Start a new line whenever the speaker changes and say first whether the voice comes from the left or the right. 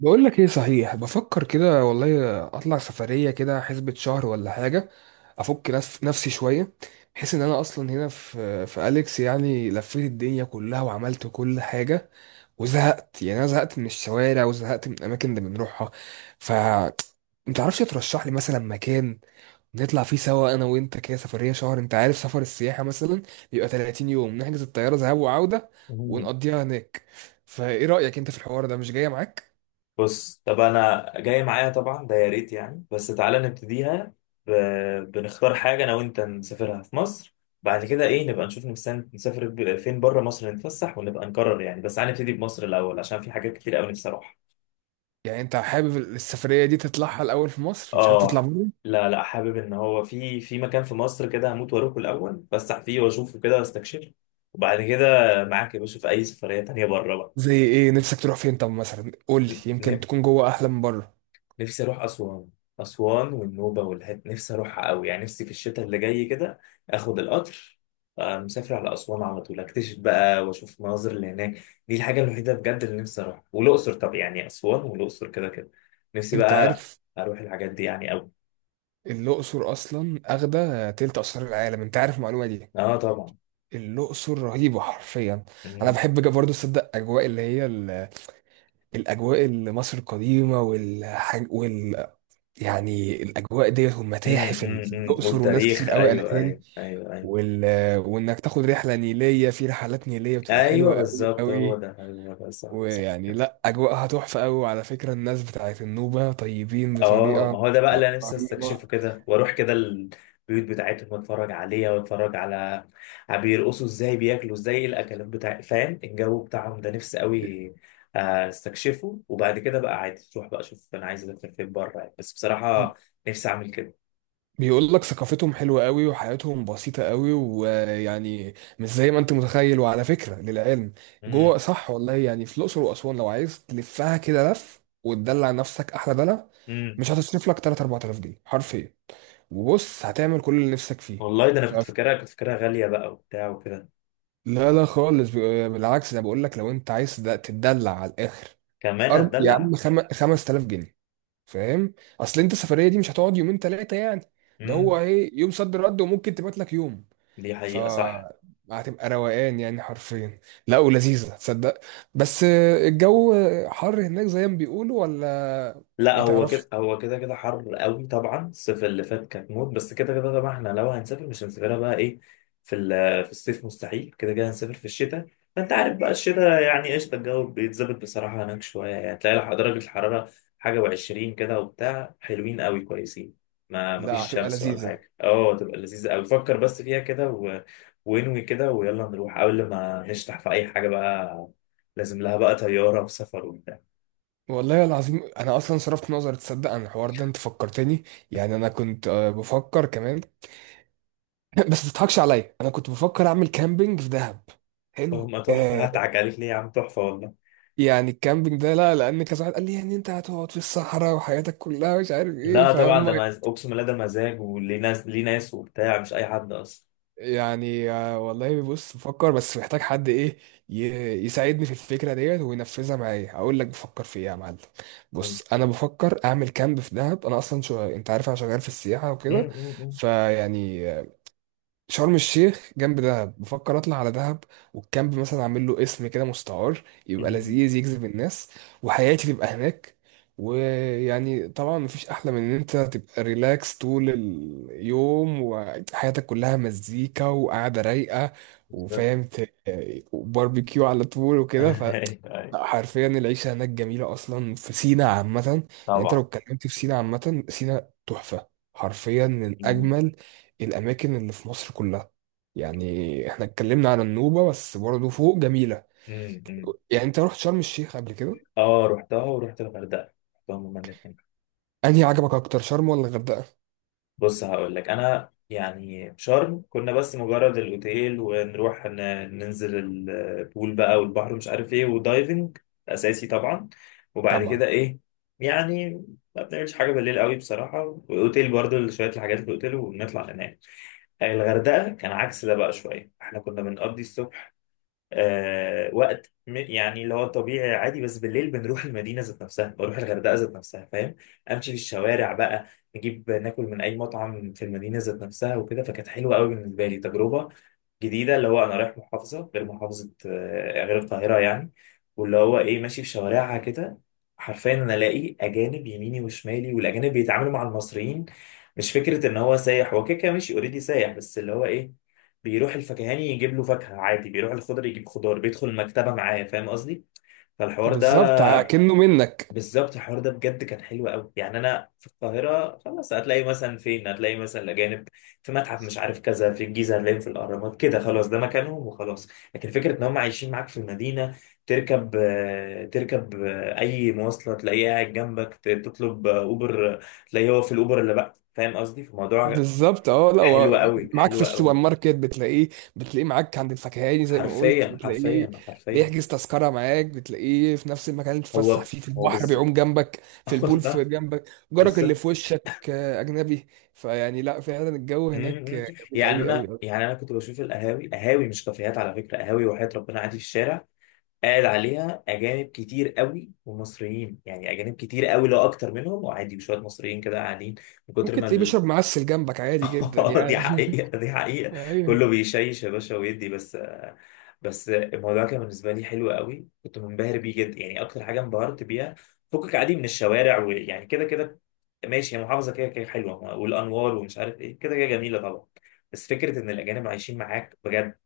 right: بقول لك ايه، صحيح بفكر كده والله، اطلع سفريه كده حسبة شهر ولا حاجه. افك نفسي شويه. بحيث ان انا اصلا هنا في اليكس، يعني لفيت الدنيا كلها وعملت كل حاجه وزهقت. يعني انا زهقت من الشوارع وزهقت من الاماكن اللي بنروحها. ف انت عارفش ترشح لي مثلا مكان نطلع فيه سوا انا وانت، كده سفريه شهر؟ انت عارف سفر السياحه مثلا بيبقى 30 يوم، نحجز الطياره ذهاب وعوده
left: مم.
right: ونقضيها هناك. فايه رايك انت في الحوار ده؟ مش جايه معاك؟
left: بص، طب انا جاي، معايا طبعا ده يا ريت، يعني بس تعالى نبتديها ب... بنختار حاجه انا وانت نسافرها في مصر. بعد كده ايه؟ نبقى نشوف نفسنا نسافر فين بره مصر، نتفسح ونبقى نقرر، يعني بس تعالى نبتدي بمصر الاول عشان في حاجات كتير قوي نفسي اروحها.
right: يعني انت حابب السفرية دي تطلعها الأول في مصر، مش حابب تطلع
left: اه.
right: بره؟
left: لا لا، حابب ان هو في مكان في مصر كده هموت واروحه الاول، اتفسح فيه واشوفه كده واستكشفه. وبعد كده معاك يا باشا في اي سفريه تانيه بره.
right: زي ايه نفسك تروح فين؟ طب مثلا قول لي، يمكن
left: بقى
right: تكون جوه أحلى من بره.
left: نفسي اروح اسوان. اسوان والنوبه والهد نفسي اروحها قوي، يعني نفسي في الشتاء اللي جاي كده اخد القطر، مسافر على اسوان على طول، اكتشف بقى واشوف المناظر اللي هناك. دي الحاجه الوحيده بجد اللي نفسي اروحها، والاقصر. طب يعني اسوان والاقصر كده كده. نفسي
right: انت
left: بقى
right: عارف
left: اروح الحاجات دي يعني قوي.
right: الأقصر أصلا أخدة تلت آثار العالم؟ انت عارف المعلومة دي؟
left: اه، طبعا.
right: الأقصر رهيبة حرفيا. أنا
left: امم.
right: بحب برضه أصدق أجواء اللي هي الأجواء اللي مصر القديمة والحاج يعني الأجواء ديت والمتاحف
left: امم.
right: اللي في الأقصر، وناس
left: والتاريخ،
right: كتير قوي قالت
left: ايوه
right: لي
left: ايوه ايوه ايوه.
right: وال... وإنك تاخد رحلة نيلية، في رحلات نيلية بتبقى
left: ايوه
right: حلوة قوي
left: بالظبط، هو
right: قوي.
left: ده هو ده صح.
right: ويعني لا، اجواءها تحفه قوي، وعلى فكره الناس بتاعت النوبه طيبين
left: اه، ما
right: بطريقه
left: هو ده بقى اللي انا نفسي
right: رهيبه.
left: استكشفه، كده واروح كده البيوت بتاعتهم واتفرج عليها، واتفرج على بيرقصوا ازاي، بياكلوا ازاي، إيه الاكلات بتاع، فاهم الجو بتاعهم ده، نفسي قوي استكشفه. وبعد كده بقى عادي تروح، بقى اشوف انا عايز اسافر فين بره يعني. بس بصراحة نفسي اعمل كده.
right: بيقول لك ثقافتهم حلوه قوي وحياتهم بسيطه قوي، ويعني مش زي ما انت متخيل. وعلى فكره للعلم،
left: امم.
right: جوه صح والله. يعني في الاقصر واسوان لو عايز تلفها كده لف وتدلع نفسك احلى دلع،
left: امم.
right: مش هتصرف لك 3 4000 جنيه حرفيا. وبص هتعمل كل اللي نفسك فيه.
left: والله ده انا
right: ف...
left: كنت فاكرها غالية بقى وبتاع وكده.
right: لا لا خالص، بالعكس، انا بقول لك، لو انت عايز تتدلع على الاخر،
left: كمان
right: يا
left: اتدلع.
right: عم، 5000 جنيه، فاهم؟ اصل انت السفريه دي مش هتقعد يومين ثلاثه يعني، ده هو
left: امم.
right: ايه، يوم صد رد وممكن تبات لك يوم.
left: دي
right: ف
left: حقيقة، صح.
right: هتبقى روقان يعني حرفيا. لا، ولذيذه تصدق. بس الجو حر هناك زي ما بيقولوا، ولا
left: لا،
right: ما
left: هو
right: تعرفش؟
left: كده هو كده كده حر قوي طبعا، الصيف اللي فات كانت موت، بس كده كده طبعا احنا لو هنسافر، مش هنسافرها بقى ايه في الصيف، مستحيل، كده كده هنسافر في الشتاء. فانت عارف بقى الشتاء يعني قشطه، الجو بيتظبط بصراحه هناك شويه، يعني تلاقي درجه الحراره حاجه وعشرين كده وبتاع، حلوين قوي كويسين. ما
right: لا،
left: فيش
right: هتبقى
left: شمس ولا
right: لذيذه.
left: حاجه، اه تبقى لذيذه قوي، فكر بس فيها كده وانوي كده، ويلا نروح قبل ما نشتح في اي حاجه بقى، لازم لها بقى طياره وسفر وبتاع.
right: والله العظيم انا اصلا صرفت نظر تصدق عن الحوار ده، انت فكرتني. يعني انا كنت بفكر كمان. بس ما تضحكش عليا، انا كنت بفكر اعمل كامبينج في دهب. حلو
left: هما تحفة، هضحك عليك ليه يا عم؟ تحفة والله.
right: يعني الكامبينج ده، لا، لان كذا واحد قال لي يعني انت هتقعد في الصحراء وحياتك كلها مش عارف ايه،
left: لا طبعا،
right: فهم.
left: ده أقسم بالله ده مزاج، وليه ناس، ليه ناس وبتاع، مش أي حد أصلا.
right: يعني والله بص بفكر، بس محتاج حد ايه، ي- يساعدني في الفكره ديت وينفذها معايا. اقول لك بفكر في ايه يا معلم؟
left: مم.
right: بص، انا بفكر اعمل كامب في دهب. انا اصلا شو، انت عارف انا شغال في السياحه وكده،
left: مم. مم.
right: فيعني شرم الشيخ جنب دهب، بفكر اطلع على دهب والكامب مثلا اعمل له اسم كده مستعار يبقى
left: مم.
right: لذيذ يجذب الناس، وحياتي تبقى هناك. ويعني طبعا مفيش احلى من ان انت تبقى ريلاكس طول اليوم وحياتك كلها مزيكا وقعده رايقه.
left: بالظبط.
right: وفاهم وباربيكيو على طول وكده.
left: أيوه أيوه.
right: لا، حرفيا العيشه هناك جميله اصلا، في سينا عامه. يعني انت لو
left: طبعا.
right: اتكلمت في سينا عامه، سينا تحفه حرفيا، من
left: مم.
right: اجمل الأماكن اللي في مصر كلها. يعني احنا اتكلمنا على النوبة بس، برضه فوق جميلة.
left: مم. مم.
right: يعني انت رحت شرم الشيخ قبل كده؟
left: اه، رحتها ورحت الغردقة، رحتهم هما الاتنين.
right: انهي عجبك اكتر، شرم ولا الغردقة؟
left: بص هقول لك، انا يعني شرم كنا بس مجرد الاوتيل، ونروح ننزل البول بقى والبحر، مش عارف ايه، ودايفنج اساسي طبعا. وبعد
right: طبعا.
left: كده ايه، يعني ما بنعملش حاجه بالليل قوي بصراحه، واوتيل برضو شويه الحاجات في الاوتيل ونطلع ننام. الغردقه كان عكس ده بقى شويه، احنا كنا بنقضي الصبح وقت يعني اللي هو طبيعي عادي، بس بالليل بنروح المدينة ذات نفسها، بروح الغردقة ذات نفسها فاهم، امشي في الشوارع بقى، نجيب ناكل من اي مطعم في المدينة ذات نفسها وكده، فكانت حلوة قوي بالنسبة لي. تجربة جديده، اللي هو انا رايح محافظه، غير محافظه غير القاهره يعني، واللي هو ايه ماشي في شوارعها كده. حرفيا انا الاقي اجانب يميني وشمالي، والاجانب بيتعاملوا مع المصريين، مش فكره ان هو سايح، هو كده كده ماشي اوريدي سايح، بس اللي هو ايه، بيروح الفكهاني يجيب له فاكهه عادي، بيروح الخضر يجيب خضار، بيدخل المكتبه معاه، فاهم قصدي، فالحوار ده.
right: بالظبط، كأنه منك.
left: بالظبط، الحوار ده بجد كان حلو قوي، يعني انا في القاهره خلاص، هتلاقي مثلا فين، هتلاقي مثلا الاجانب في متحف، مش عارف كذا، في الجيزه هتلاقيهم في الاهرامات كده، خلاص ده مكانهم وخلاص. لكن فكره ان هم عايشين معاك في المدينه، تركب اي مواصله تلاقيه قاعد جنبك، تطلب اوبر، تلاقيه هو في الاوبر اللي بقى، فاهم قصدي؟ فالموضوع
right: بالظبط، اه لا
left: حلو
right: هو
left: قوي،
right: معاك في
left: حلو
right: السوبر
left: قوي.
right: ماركت، بتلاقيه معاك عند الفكهاني زي ما قلت،
left: حرفيا
right: بتلاقيه
left: حرفيا حرفيا.
right: بيحجز تذكرة معاك، بتلاقيه في نفس المكان اللي تتفسح
left: هو
right: فيه في
left: هو
right: البحر،
left: بالظبط.
right: بيعوم جنبك في البول، في
left: والله.
right: جنبك جارك اللي
left: بالظبط.
right: في وشك أجنبي. فيعني لا، فعلا الجو هناك
left: مم.
right: جميل
left: يعني
right: قوي
left: انا
right: قوي.
left: كنت بشوف القهاوي، قهاوي مش كافيهات على فكره، قهاوي، وحياة ربنا عادي في الشارع قاعد عليها اجانب كتير قوي ومصريين، يعني اجانب كتير قوي، لو اكتر منهم، وعادي وشويه مصريين كده قاعدين من كتر
right: ممكن تلاقيه
left: ما.
right: بيشرب معسل جنبك عادي جدا
left: دي
right: يعني.
left: حقيقة، دي حقيقة.
right: ايوه.
left: كله بيشيش يا باشا ويدي بس. بس الموضوع كان بالنسبة لي حلو قوي، كنت منبهر بيه جدا يعني، أكتر حاجة انبهرت بيها، فكك عادي من الشوارع، ويعني كده كده ماشي، هي محافظة كده كده حلوة والأنوار ومش عارف إيه، كده كده جميلة طبعا، بس فكرة إن الأجانب عايشين معاك بجد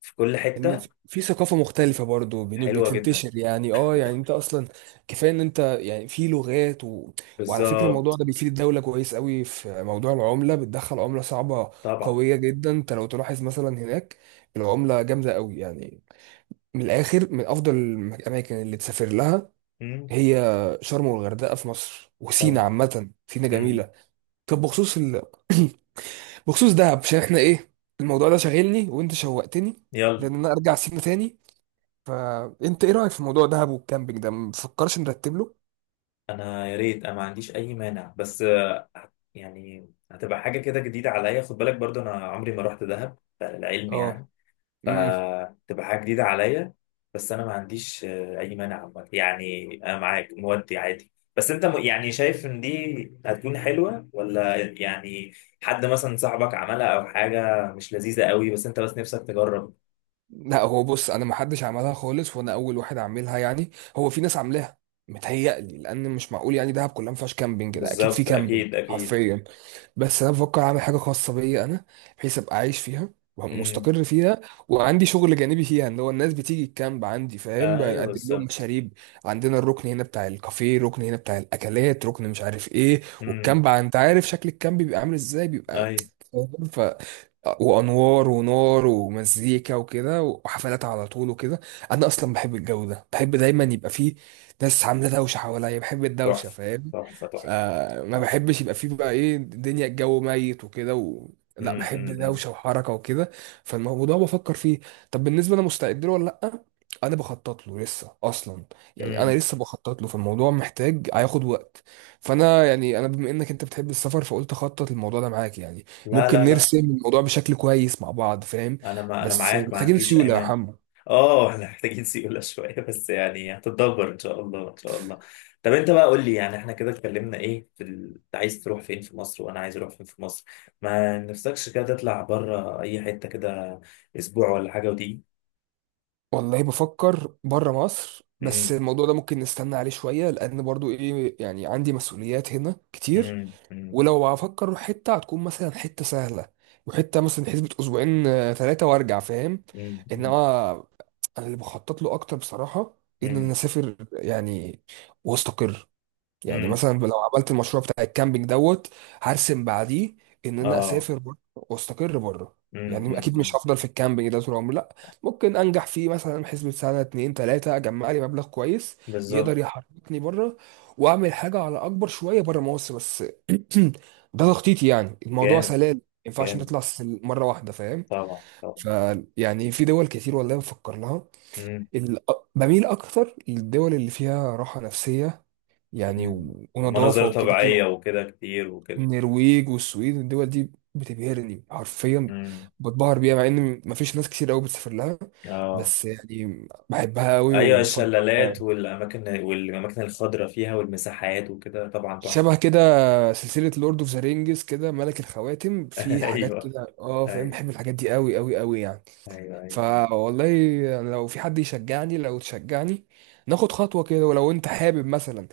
left: في كل
right: ان
left: حتة.
right: في ثقافه مختلفه برضو
left: حلوة جدا.
right: بتنتشر، يعني اه، يعني انت اصلا كفايه ان انت يعني في لغات وعلى فكره الموضوع
left: بالظبط.
right: ده بيفيد الدوله كويس قوي في موضوع العمله، بتدخل عمله صعبه
left: طبعا.
right: قويه جدا. انت لو تلاحظ مثلا هناك العمله جامده قوي يعني. من الاخر، من افضل الاماكن اللي تسافر لها
left: امم.
right: هي شرم والغردقه في مصر، وسينا
left: طبعا.
right: عامه سينا
left: امم.
right: جميله. طب بخصوص دهب، عشان احنا ايه، الموضوع ده شاغلني وانت شوقتني
left: يلا.
right: لان انا ارجع سينا تاني. فانت ايه رايك في موضوع دهب والكامبينج ده؟ مفكرش نرتب له؟
left: انا يا ريت، انا ما عنديش اي مانع، بس يعني هتبقى حاجه كده جديده عليا، خد بالك برضو انا عمري ما رحت دهب للعلم
right: اه.
left: يعني،
right: امم.
left: فتبقى حاجه جديده عليا. بس انا ما عنديش اي مانع عامة. يعني انا معاك مودي عادي، بس انت يعني شايف ان دي هتكون حلوه ولا يعني، حد مثلا صاحبك عملها، او حاجه مش لذيذه قوي، بس انت بس نفسك تجرب.
right: لا هو بص، انا ما حدش عملها خالص وانا اول واحد عاملها يعني. هو في ناس عاملاها متهيألي، لان مش معقول يعني دهب كلها ما فيهاش كامبينج، ده اكيد في
left: بالظبط.
right: كامبينج
left: اكيد اكيد.
right: حرفيا. بس انا بفكر اعمل حاجه خاصه بيا انا، بحيث ابقى عايش فيها
left: امم.
right: ومستقر فيها، وعندي شغل جانبي فيها، ان هو الناس بتيجي الكامب عندي، فاهم،
left: ايوه
right: بقدم لهم
left: بالظبط.
right: مشاريب. عندنا الركن هنا بتاع الكافيه، ركن هنا بتاع الاكلات، ركن مش عارف ايه.
left: امم.
right: والكامب انت عارف شكل الكامب بيبقى عامل ازاي، بيبقى
left: ايوه.
right: فاهم؟ وانوار ونار ومزيكا وكده، وحفلات على طول وكده. انا اصلا بحب الجو ده، بحب دايما يبقى فيه ناس عامله دوشه حواليا، بحب الدوشه
left: تحفه.
right: فاهم.
left: تحفه تحفه.
right: فما بحبش يبقى فيه بقى ايه، الدنيا الجو ميت وكده لا،
left: امم
right: بحب
left: امم
right: دوشه وحركه وكده. فالموضوع بفكر فيه. طب بالنسبه انا مستعد له ولا لا؟ انا بخطط له لسه اصلا. يعني انا
left: امم.
right: لسه بخطط له، فالموضوع محتاج هياخد وقت. فانا يعني، انا بما انك انت بتحب السفر، فقلت اخطط الموضوع ده معاك يعني،
left: لا
right: ممكن
left: لا لا،
right: نرسم الموضوع بشكل كويس مع بعض، فاهم.
left: انا، ما انا
right: بس
left: معاك ما
right: محتاجين
left: عنديش
right: سيولة يا
left: ايمان.
right: حمو.
left: اه احنا محتاجين سيولة شوية بس يعني، هتتدبر ان شاء الله ان شاء الله. طب انت بقى قول لي، يعني احنا كده اتكلمنا ايه في انت عايز تروح فين في مصر، وانا عايز اروح فين في مصر، ما نفسكش كده تطلع بره اي حتة كده اسبوع ولا حاجة ودي؟
right: والله بفكر بره مصر، بس
left: امم.
right: الموضوع ده ممكن نستنى عليه شوية، لأن برضو إيه يعني، عندي مسؤوليات هنا كتير.
left: امم.
right: ولو هفكر أروح حتة، هتكون مثلا حتة سهلة، وحتة مثلا حسبة أسبوعين ثلاثة وأرجع، فاهم؟
left: امم.
right: إنما أنا اللي بخطط له أكتر بصراحة، إن أنا
left: امم
right: أسافر يعني وأستقر. يعني
left: امم.
right: مثلا لو عملت المشروع بتاع الكامبينج دوت، هرسم بعديه ان انا
left: اه.
right: اسافر بره واستقر بره.
left: امم.
right: يعني اكيد مش
left: امم.
right: هفضل في الكامبينج ده طول عمري، لا. ممكن انجح فيه مثلا حسبة سنه اتنين تلاته، اجمع لي مبلغ كويس
left: بالظبط.
right: يقدر يحركني بره، واعمل حاجه على اكبر شويه بره مصر. بس ده تخطيطي يعني، الموضوع
left: جامد.
right: سلال، ما ينفعش
left: جامد.
right: نطلع مره واحده، فاهم.
left: طبعا.
right: فيعني في دول كتير والله بفكر لها.
left: طبعا.
right: ال- بميل اكتر للدول اللي فيها راحه نفسيه يعني،
left: مم.
right: ونظافة
left: ومناظر
right: وكده كانوا.
left: طبيعية وكده كتير وكده.
right: النرويج والسويد والدول دي بتبهرني حرفيا،
left: مم.
right: بتبهر بيها، مع ان مفيش ناس كتير قوي بتسافر لها،
left: اه.
right: بس يعني بحبها قوي
left: ايوه،
right: وبفضلها.
left: الشلالات
right: يعني
left: والاماكن، والاماكن الخضراء فيها والمساحات وكده، طبعا تحفة.
right: شبه كده سلسلة لورد اوف ذا رينجز كده، ملك الخواتم، في حاجات
left: ايوه
right: كده اه، فاهم،
left: ايوه.
right: بحب الحاجات دي قوي قوي قوي يعني.
left: ايوه ايوه, أيوة.
right: فوالله، يعني لو في حد يشجعني، لو تشجعني، ناخد خطوة كده. ولو انت حابب مثلا،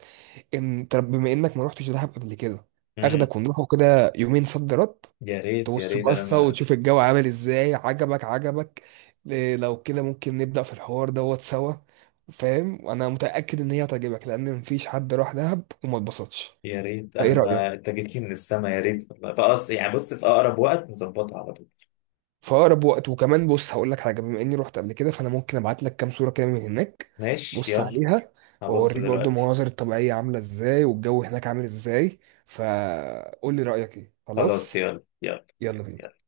right: ان طب بما انك ما رحتش دهب قبل كده،
left: مم.
right: اخدك ونروحوا كده يومين صد رد،
left: يا ريت يا
right: تبص
left: ريت انا
right: بصة
left: ما
right: وتشوف الجو عامل ازاي. عجبك عجبك، إيه، لو كده ممكن نبدأ في الحوار دوت سوا، فاهم. وانا متأكد ان هي هتعجبك، لان مفيش حد راح دهب وما اتبسطش.
left: يا ريت
right: فايه
left: انا
right: رأيك؟
left: ما انت جيت لي من السما، يا ريت والله، فأص يعني بص، في اقرب وقت نظبطها على طول.
right: في اقرب وقت. وكمان بص هقول لك حاجة، بما اني رحت قبل كده، فانا ممكن ابعت لك كام صورة كده من هناك،
left: ماشي
right: بص
left: يلا.
right: عليها،
left: هبص
right: واوريك برضه
left: دلوقتي.
right: المناظر الطبيعية عاملة ازاي والجو هناك عامل ازاي. فقول لي رأيك ايه،
left: خلاص
right: خلاص؟
left: يلا يلا.
right: يلا بينا.